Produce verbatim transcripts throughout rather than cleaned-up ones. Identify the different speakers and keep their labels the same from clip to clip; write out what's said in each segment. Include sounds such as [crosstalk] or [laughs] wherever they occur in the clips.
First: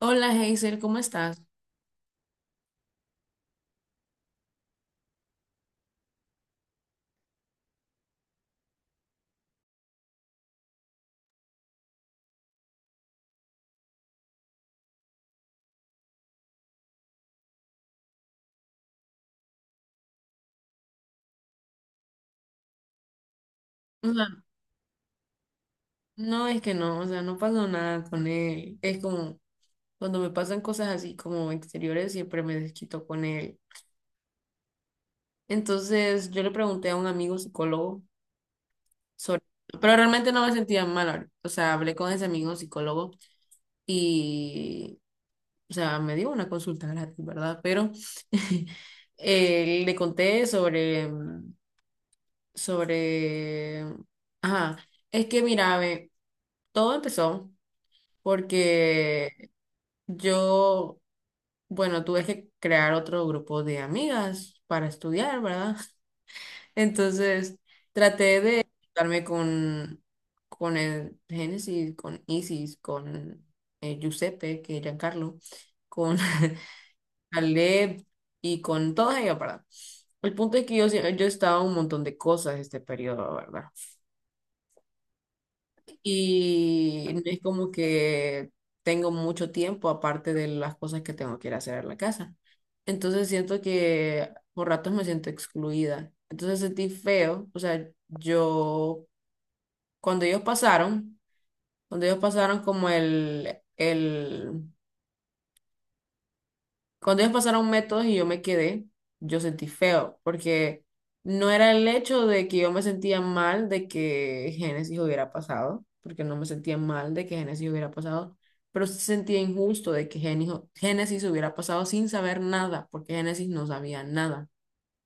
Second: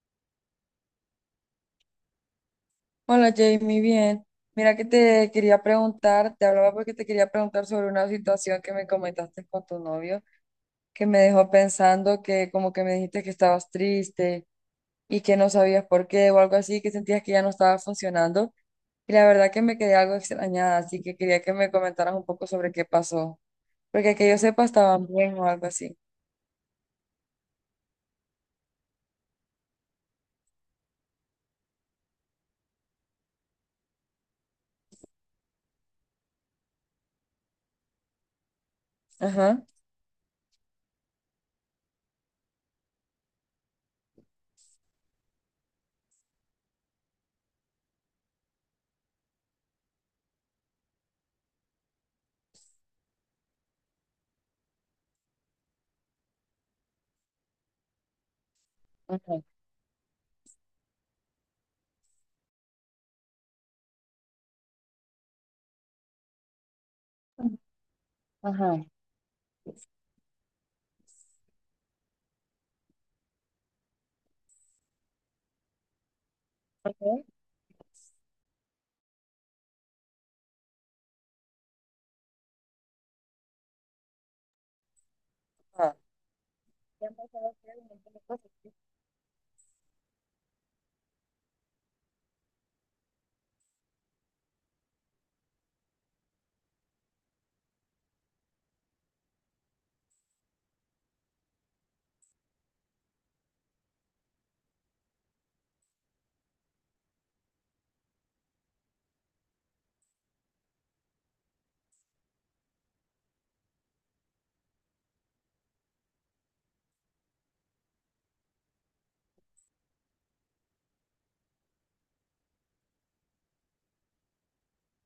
Speaker 1: Hola Hazel, ¿cómo estás?
Speaker 2: Hola Jamie, bien. Mira que te quería preguntar, te hablaba porque te quería preguntar sobre una situación que me comentaste con tu novio, que me dejó pensando, que como que me dijiste que estabas triste y que no sabías por qué o algo así, que sentías que ya no estaba funcionando. Y la verdad que me quedé algo extrañada, así que quería que me comentaras un poco sobre qué pasó,
Speaker 1: O
Speaker 2: porque
Speaker 1: sea,
Speaker 2: que yo sepa estaban bien o algo así.
Speaker 1: no es que no, o sea, no pasó nada con él. Es como cuando me pasan cosas así como exteriores, siempre me desquito con él. Entonces yo le pregunté a un amigo psicólogo sobre,
Speaker 2: Ajá.
Speaker 1: pero realmente no me sentía mal. O sea, hablé con ese amigo psicólogo y, o sea, me dio una consulta gratis, ¿verdad? Pero [laughs] eh, le conté sobre, sobre, ajá, es que mira, ve, todo empezó.
Speaker 2: Ajá.
Speaker 1: Porque yo, bueno, tuve que crear otro grupo de amigas para estudiar, ¿verdad? [laughs] Entonces, traté de
Speaker 2: Ajá.
Speaker 1: juntarme con, con el Génesis, con Isis, con eh, Giuseppe, que es Giancarlo, con [laughs] Caleb y con todas ellas, ¿verdad? El punto es que yo, sie- yo estaba en un montón de cosas este periodo, ¿verdad? Y no es como
Speaker 2: Ajá.
Speaker 1: que tengo mucho tiempo aparte de las cosas que tengo que ir a hacer en la casa. Entonces siento que por ratos me siento excluida. Entonces sentí feo. O sea, yo, cuando ellos pasaron, cuando ellos pasaron como el, el cuando ellos pasaron métodos y yo me quedé, yo sentí feo, porque no era el hecho de que yo me sentía mal de que Génesis hubiera pasado, porque no me sentía mal de que Génesis hubiera pasado, pero sí sentía injusto de que Génijo- Génesis hubiera pasado sin saber nada, porque Génesis no sabía nada.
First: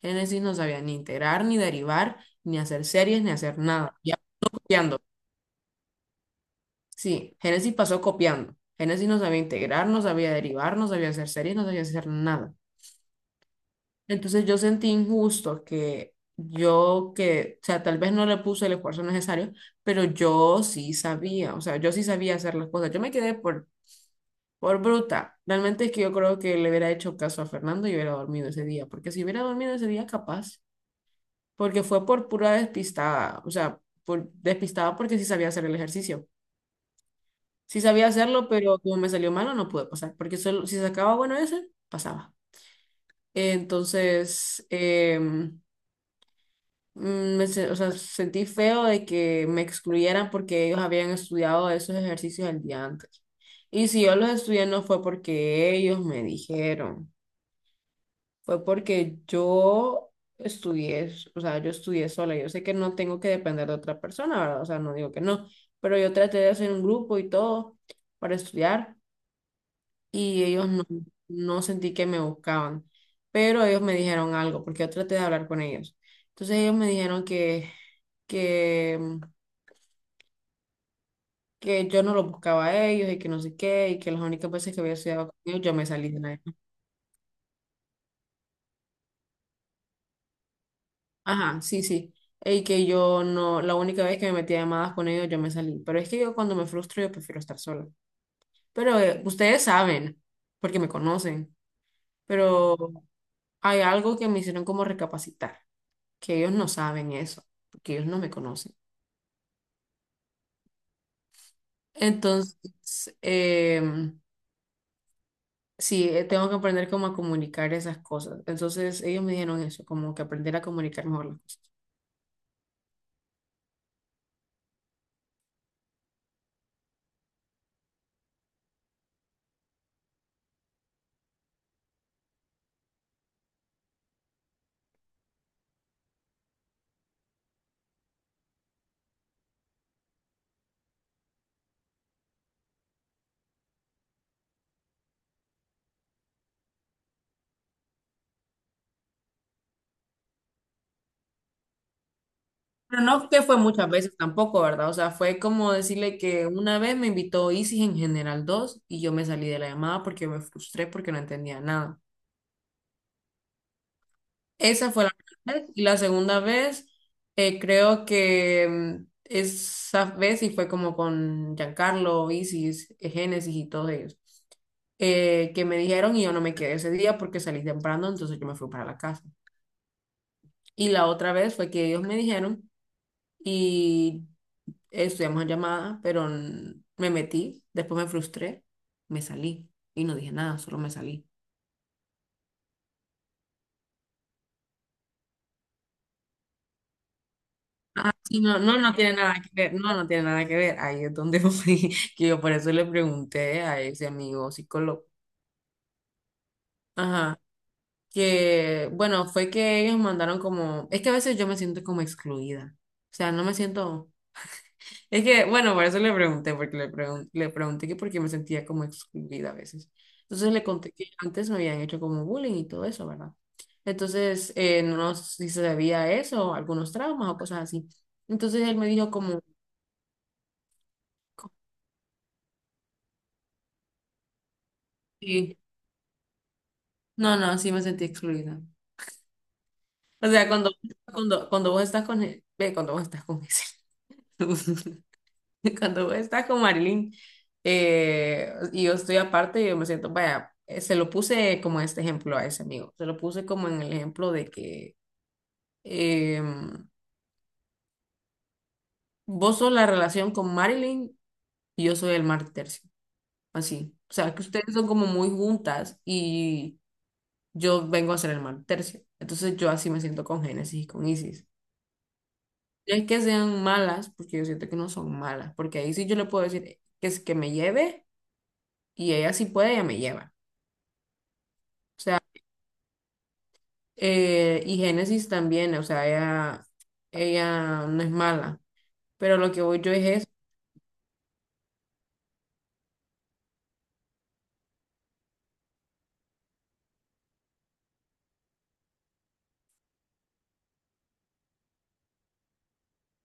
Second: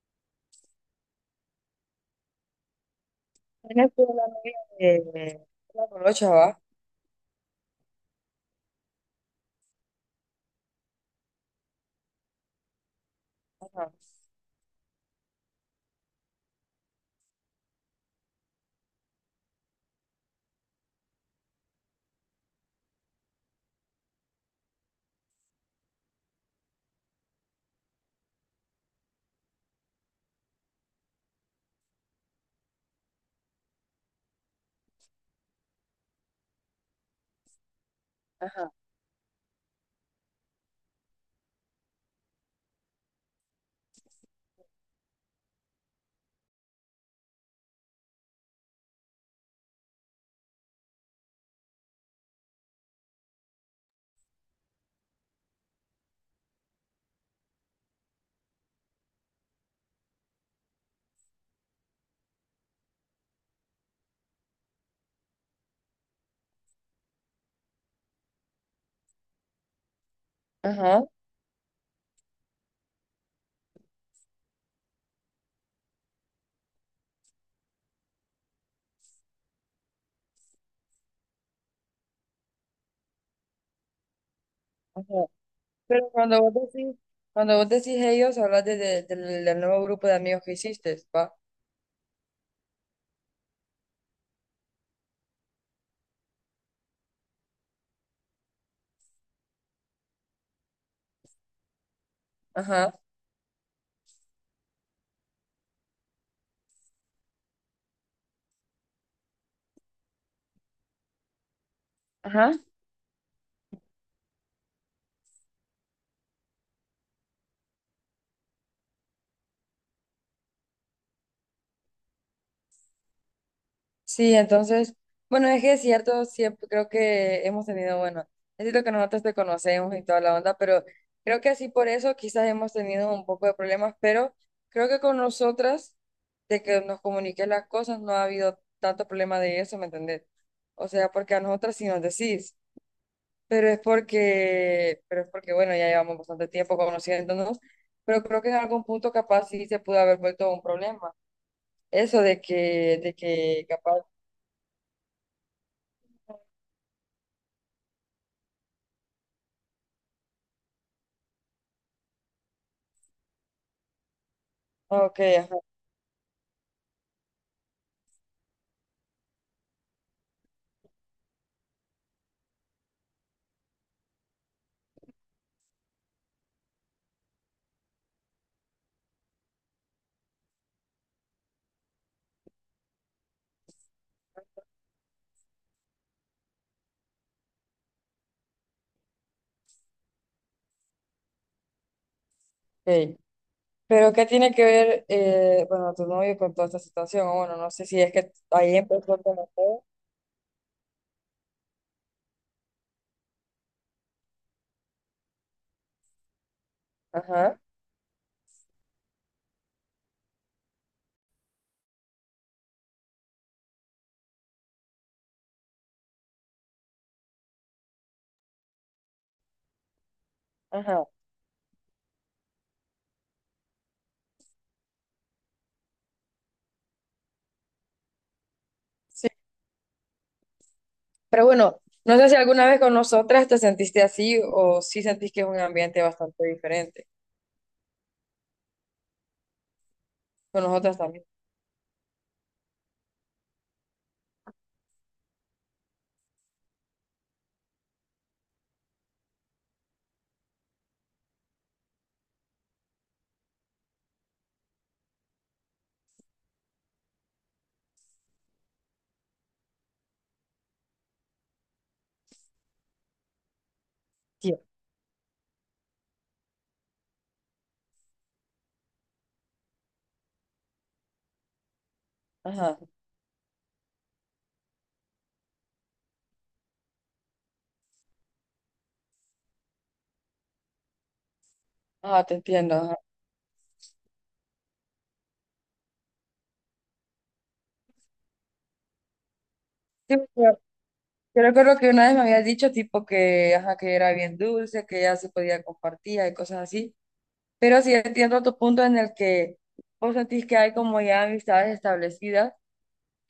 Speaker 1: Génesis no sabía ni integrar, ni derivar, ni hacer series, ni hacer
Speaker 2: Ana
Speaker 1: nada.
Speaker 2: fue
Speaker 1: Ya
Speaker 2: la novia
Speaker 1: copiando.
Speaker 2: de la colocha, ¿va?
Speaker 1: Sí, Génesis pasó copiando. Génesis no sabía integrar, no sabía derivar, no sabía hacer series, no sabía hacer nada.
Speaker 2: Ajá,
Speaker 1: Entonces yo sentí injusto que yo que, o sea, tal vez no le puse el esfuerzo necesario, pero yo sí sabía, o sea, yo sí sabía hacer las cosas. Yo me quedé por, por bruta. Realmente es que yo creo que le hubiera hecho caso a Fernando y hubiera dormido ese día, porque si hubiera dormido ese día, capaz, porque fue por pura despistada, o sea, por despistada porque sí sabía hacer el ejercicio. Sí sabía hacerlo,
Speaker 2: ajá,
Speaker 1: pero como me salió malo, no pude pasar, porque solo, si sacaba bueno ese, pasaba. Entonces, em, mm, me se- o sea, sentí feo de que me excluyeran porque ellos habían estudiado esos ejercicios el día antes. Y si yo los estudié no fue porque ellos me dijeron, fue porque yo estudié, o sea, yo estudié sola. Yo sé que no tengo que depender de otra persona, ¿verdad? O sea, no digo que no, pero yo traté de hacer un grupo y todo para estudiar y ellos no,
Speaker 2: ajá,
Speaker 1: no sentí que me buscaban, pero ellos me dijeron algo, porque yo traté de hablar con ellos. Entonces ellos me dijeron que, que, mm, que yo no los buscaba a ellos y que no sé qué, y que las únicas veces que había
Speaker 2: ajá.
Speaker 1: estudiado con ellos yo me salí
Speaker 2: Pero
Speaker 1: de la
Speaker 2: cuando vos
Speaker 1: llamada.
Speaker 2: decís, cuando vos decís ellos, hablas de, de- del del nuevo grupo de amigos que hiciste, ¿va?
Speaker 1: Ajá, sí, sí. Y que yo no, la única vez que me metí a llamadas con ellos yo me salí. Pero es que yo cuando me frustro yo prefiero estar sola. Pero eh, ustedes saben, porque me conocen, pero
Speaker 2: Ajá,
Speaker 1: hay algo que me hicieron como recapacitar. Que ellos no saben eso, porque ellos no me conocen.
Speaker 2: ajá.
Speaker 1: Entonces, em, sí, eh, tengo que aprender cómo a comunicar esas cosas. Entonces, ellos me dijeron eso, como que aprender a comunicar mejor las cosas.
Speaker 2: Sí, entonces, bueno, es que es cierto, siempre creo que hemos tenido, bueno, es cierto que nosotros te conocemos y toda la onda, pero creo que así por eso quizás hemos tenido un poco de problemas, pero creo que con nosotras, de que nos comuniques las cosas, no ha habido tanto problema de eso, ¿me entendés? O sea, porque a nosotras sí nos decís, pero es porque, pero es porque, bueno, ya llevamos bastante tiempo conociéndonos, pero creo que en algún punto capaz sí se pudo haber vuelto un problema. Eso de que,
Speaker 1: Pero
Speaker 2: de
Speaker 1: no que fue
Speaker 2: que
Speaker 1: muchas
Speaker 2: capaz...
Speaker 1: veces tampoco, ¿verdad? O sea, fue como decirle que una vez me invitó Isis en General dos y yo me salí de la llamada porque me frustré porque no entendía nada. Esa fue la
Speaker 2: Ok.
Speaker 1: primera vez. Y la segunda vez, eh, creo que mm, esa vez sí fue como con Giancarlo, Isis, eh, Génesis y todos ellos, eh, que me dijeron y yo no me quedé ese día porque salí temprano, entonces yo me fui para la casa. Y la otra vez fue que ellos me dijeron y estudiamos en llamada, pero mm, me metí, después me frustré, me salí y no dije nada, solo me salí.
Speaker 2: Ey, pero ¿qué tiene que ver, eh, bueno, tu novio con toda esta situación? O bueno, no sé si es que
Speaker 1: Sí, no,
Speaker 2: ahí
Speaker 1: no, no tiene
Speaker 2: empezó a
Speaker 1: nada que ver,
Speaker 2: conocer.
Speaker 1: no, no tiene nada que ver. Ahí es donde [laughs] voy, que yo por eso le pregunté a ese amigo psicólogo. Ajá,
Speaker 2: Ajá,
Speaker 1: que bueno, fue que ellos mandaron como, es que a veces yo me siento como excluida. O sea, no me siento, es que bueno, por eso le pregunté, porque le, pregun- le pregunté que por qué me sentía como excluida a veces. Entonces le conté
Speaker 2: ajá.
Speaker 1: que antes me habían hecho como bullying y todo eso, ¿verdad? Entonces, eh, no no sé si se debía a eso, algunos traumas o cosas así. Entonces él me dijo
Speaker 2: Sí.
Speaker 1: como...
Speaker 2: Pero bueno, no sé si alguna vez con nosotras te sentiste así o si sentís que es un ambiente bastante diferente.
Speaker 1: No, no, sí me sentí excluida. O sea,
Speaker 2: Con
Speaker 1: cuando,
Speaker 2: nosotras también.
Speaker 1: cuando, cuando vos estás con, e- ve, cuando vos estás con ese, [laughs] cuando vos estás con Marilyn, eh, y yo estoy aparte, yo me siento, vaya, eh, se lo puse como este ejemplo a ese amigo, se lo puse como en el ejemplo de que eh, vos sos la relación con Marilyn y yo soy el mar tercio, así. O sea, que
Speaker 2: Sí.
Speaker 1: ustedes son como muy juntas y yo vengo a ser el mar tercio. Entonces yo así me siento con Génesis y con Isis.
Speaker 2: Ajá,
Speaker 1: No es que sean malas, porque yo siento que no son malas, porque ahí sí yo le puedo decir que es que me lleve y ella sí puede, ella me lleva.
Speaker 2: ajá, te entiendo. Ajá.
Speaker 1: Eh, y Génesis también, o sea, ella, ella no es mala, pero lo que voy yo es
Speaker 2: Sí,
Speaker 1: eso,
Speaker 2: pero yo recuerdo que una vez me habías dicho tipo que, ajá, que era bien dulce, que ya se podía compartir y cosas así. Pero sí entiendo tu punto en el que vos sentís que hay como ya amistades establecidas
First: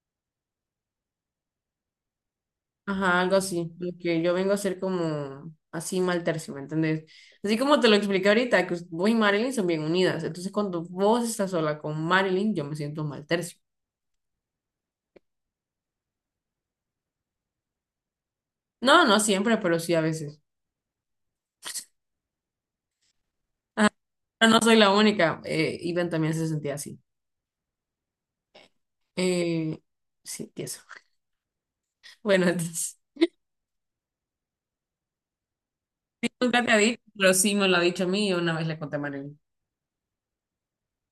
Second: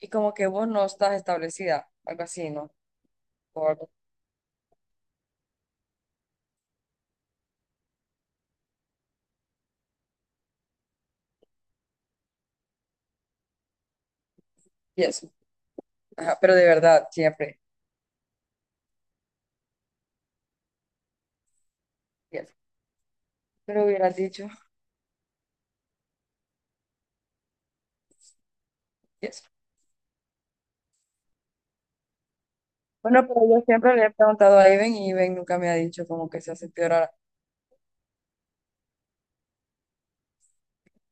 Speaker 2: y como que vos no estás establecida, algo así, ¿no?
Speaker 1: ajá, algo
Speaker 2: O
Speaker 1: así,
Speaker 2: algo.
Speaker 1: lo que yo vengo a hacer como así mal tercio, ¿me entendés? Así como te lo expliqué ahorita, que vos y Marilyn son bien unidas, entonces cuando vos estás sola con Marilyn, yo me siento mal tercio.
Speaker 2: Y eso. Ajá, pero de verdad, ¿siempre?
Speaker 1: No, no siempre, pero sí a veces.
Speaker 2: Y eso. Pero hubieras dicho,
Speaker 1: Pero no soy la única, eh, Iván también se sentía así.
Speaker 2: y eso.
Speaker 1: Eh, sí, eso. [laughs] Bueno, entonces,
Speaker 2: Bueno, pero yo siempre le he preguntado a Iben y Iben nunca me ha dicho como que se ha
Speaker 1: nunca te ha
Speaker 2: sentido
Speaker 1: dicho,
Speaker 2: rara.
Speaker 1: pero sí me lo ha dicho a mí y una vez le conté a Marilyn.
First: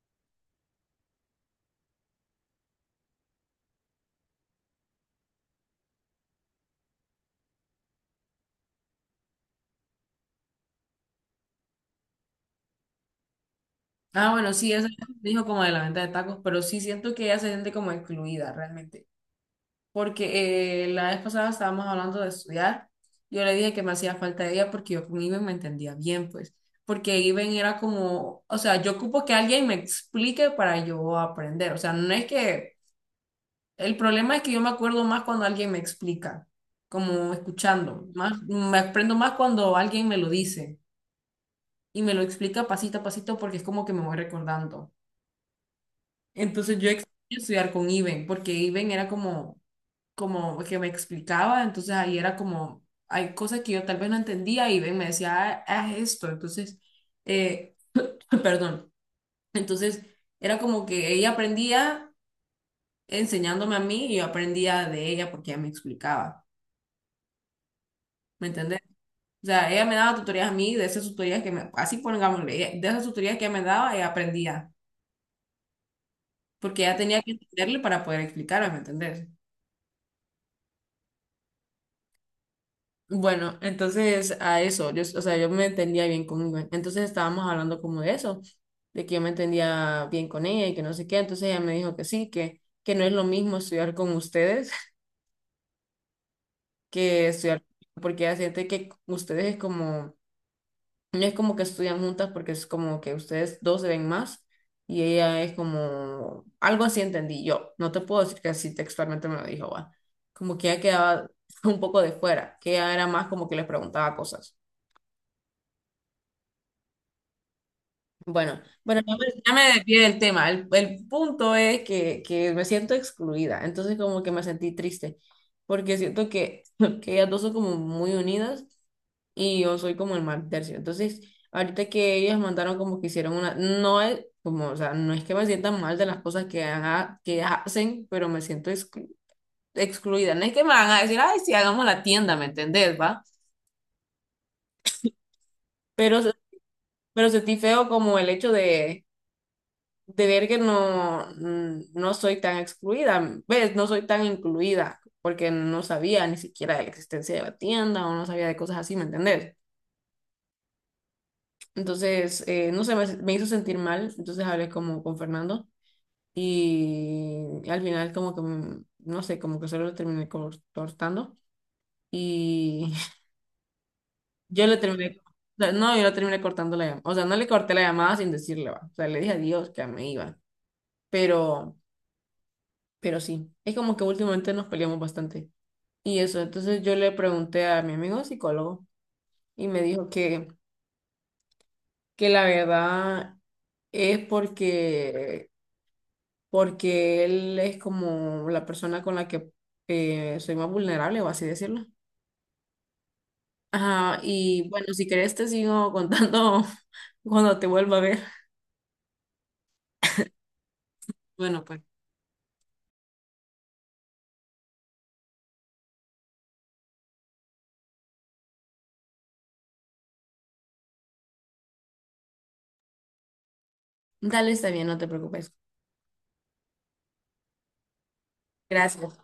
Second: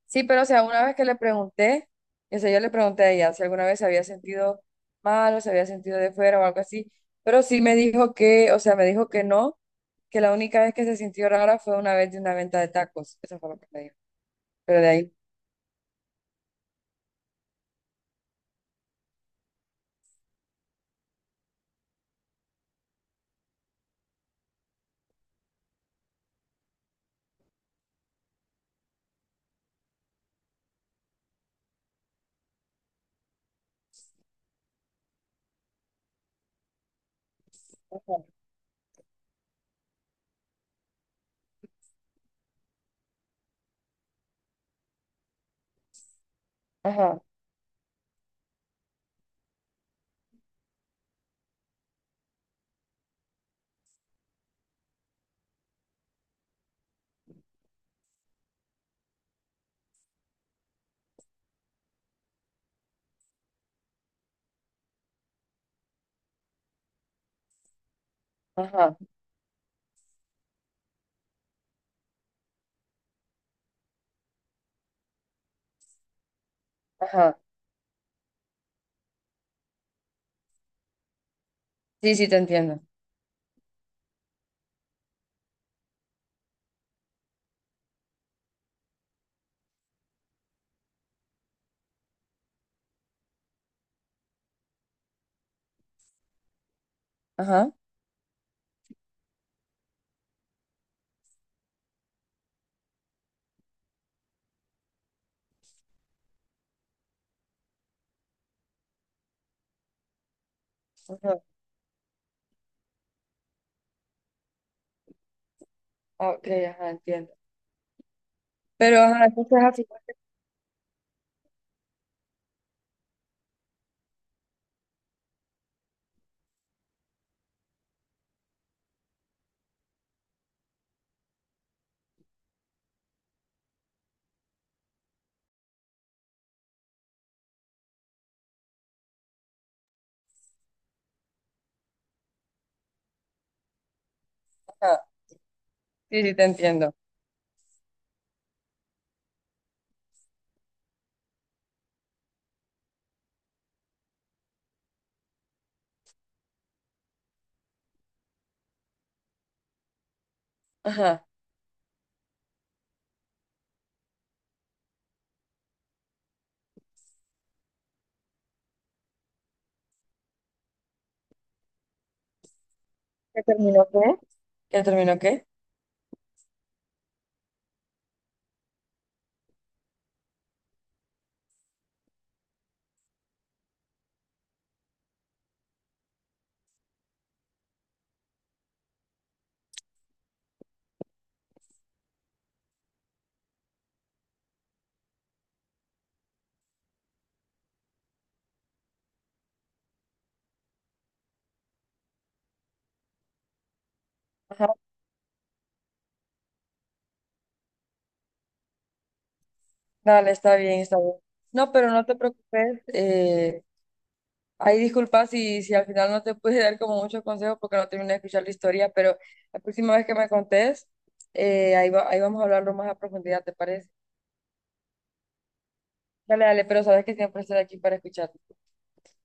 Speaker 2: Sí, pero o sea, una vez que le pregunté, o sea, yo le pregunté a ella si alguna vez se había sentido mal o se había sentido de fuera o algo así, pero sí me dijo que, o sea, me dijo que no, que la única vez que se sintió rara fue una vez de una venta de tacos. Eso fue lo que me dijo.
Speaker 1: Ah, bueno, sí,
Speaker 2: Pero
Speaker 1: eso
Speaker 2: de ahí.
Speaker 1: [laughs] me dijo como de la venta de tacos, pero sí siento que ella se siente como excluida realmente. Porque eh, la vez pasada estábamos hablando de estudiar. Yo le dije que me hacía falta ella porque yo con Iben me entendía bien, pues. Porque Iben era como, o sea, yo ocupo que alguien me explique para yo aprender. O sea, no es que el problema es que yo me acuerdo más cuando alguien me explica, como escuchando,
Speaker 2: Ajá,
Speaker 1: más, me aprendo más cuando alguien me lo dice y me lo explica pasito a pasito porque es como que me voy recordando. Entonces yo extraño
Speaker 2: ajá,
Speaker 1: estudiar con Iben porque Iben era como, como que me explicaba, entonces ahí era como, hay cosas que yo tal vez no entendía y Iben me decía, ah, haz esto, entonces, eh, [laughs] perdón, entonces era como que ella aprendía enseñándome a mí y yo aprendía de ella porque ella me explicaba. ¿Me entendés?
Speaker 2: ajá,
Speaker 1: O sea, ella me daba tutorías a mí, de esas tutorías que me, así pongámosle, ella- de esas tutorías que ella me daba, ella aprendía, porque ella tenía que
Speaker 2: ajá.
Speaker 1: entenderle para poder explicarme, ¿me entendés?
Speaker 2: Sí, sí, te entiendo.
Speaker 1: Bueno, entonces a eso, yo, o sea, yo me entendía bien conmigo. Entonces estábamos hablando como de eso, de que yo me entendía bien con ella y que no sé qué. Entonces ella me dijo que sí, que, que no es lo mismo estudiar con ustedes [laughs] que estudiar,
Speaker 2: Ajá.
Speaker 1: porque ella siente que ustedes es como no es como que estudian juntas porque es como que ustedes dos se ven más y ella es como, algo así entendí yo. No te puedo decir que así textualmente me lo dijo, va. Como que ella quedaba
Speaker 2: Ajá.
Speaker 1: [laughs] un poco de fuera, que ella era más como que les preguntaba cosas.
Speaker 2: Ok, ajá, entiendo.
Speaker 1: Bueno,
Speaker 2: Pero,
Speaker 1: bueno, ya
Speaker 2: ajá,
Speaker 1: me, ya
Speaker 2: entonces
Speaker 1: me
Speaker 2: así fue
Speaker 1: desvié
Speaker 2: que
Speaker 1: del tema. El, el punto es que, que me siento excluida, entonces como que me sentí triste porque siento que, [laughs] que ellas dos son como muy unidas y yo soy como el mal tercio. Entonces, ahorita que ellas mandaron como que hicieron una, no es como, o sea, no es que me sientan mal de las cosas que, haga- que hacen, pero me siento exclu- excluida. No es que me van a decir, ay, sí, hagamos la tienda, ¿me entendés, va?
Speaker 2: nada.
Speaker 1: Pero,
Speaker 2: Sí,
Speaker 1: se-
Speaker 2: sí, te entiendo.
Speaker 1: pero sentí feo como el hecho de, de ver que no, mm, no soy tan excluida, ¿ves? No soy tan incluida. Porque no sabía ni siquiera de la existencia de la tienda o no sabía de cosas así, ¿me entendés?
Speaker 2: Ajá.
Speaker 1: Entonces, eh, no sé, me, me hizo sentir mal, entonces hablé como con Fernando y al final como que, mm, no sé, como que solo lo terminé cor- cortando y
Speaker 2: ¿Ya terminó qué?
Speaker 1: [laughs] yo le
Speaker 2: ¿Ya terminó
Speaker 1: terminé, o
Speaker 2: qué?
Speaker 1: sea, no, yo le terminé cortando la llamada, o sea, no le corté la llamada sin decirle, va, o sea, le dije adiós, que me iba, pero, pero sí, es como que últimamente nos peleamos bastante y eso, entonces yo le pregunté a mi amigo psicólogo y me dijo que, que la verdad es porque... Porque él es como la persona con la que eh, soy más vulnerable, o así decirlo. Ajá,
Speaker 2: Ajá.
Speaker 1: y bueno, si querés te sigo contando [laughs] cuando te vuelva a ver.
Speaker 2: Dale, está bien, está bien.
Speaker 1: Bueno,
Speaker 2: No,
Speaker 1: pues.
Speaker 2: pero no te preocupes. Eh, ahí disculpa si, si al final no te pude dar como muchos consejos porque no terminé de escuchar la historia, pero la próxima vez que me contés, eh, ahí va- ahí vamos a hablarlo más a profundidad, ¿te parece?
Speaker 1: Dale, está bien, no te preocupes.
Speaker 2: Dale, dale, pero sabes que siempre estoy aquí para escuchar.
Speaker 1: Gracias.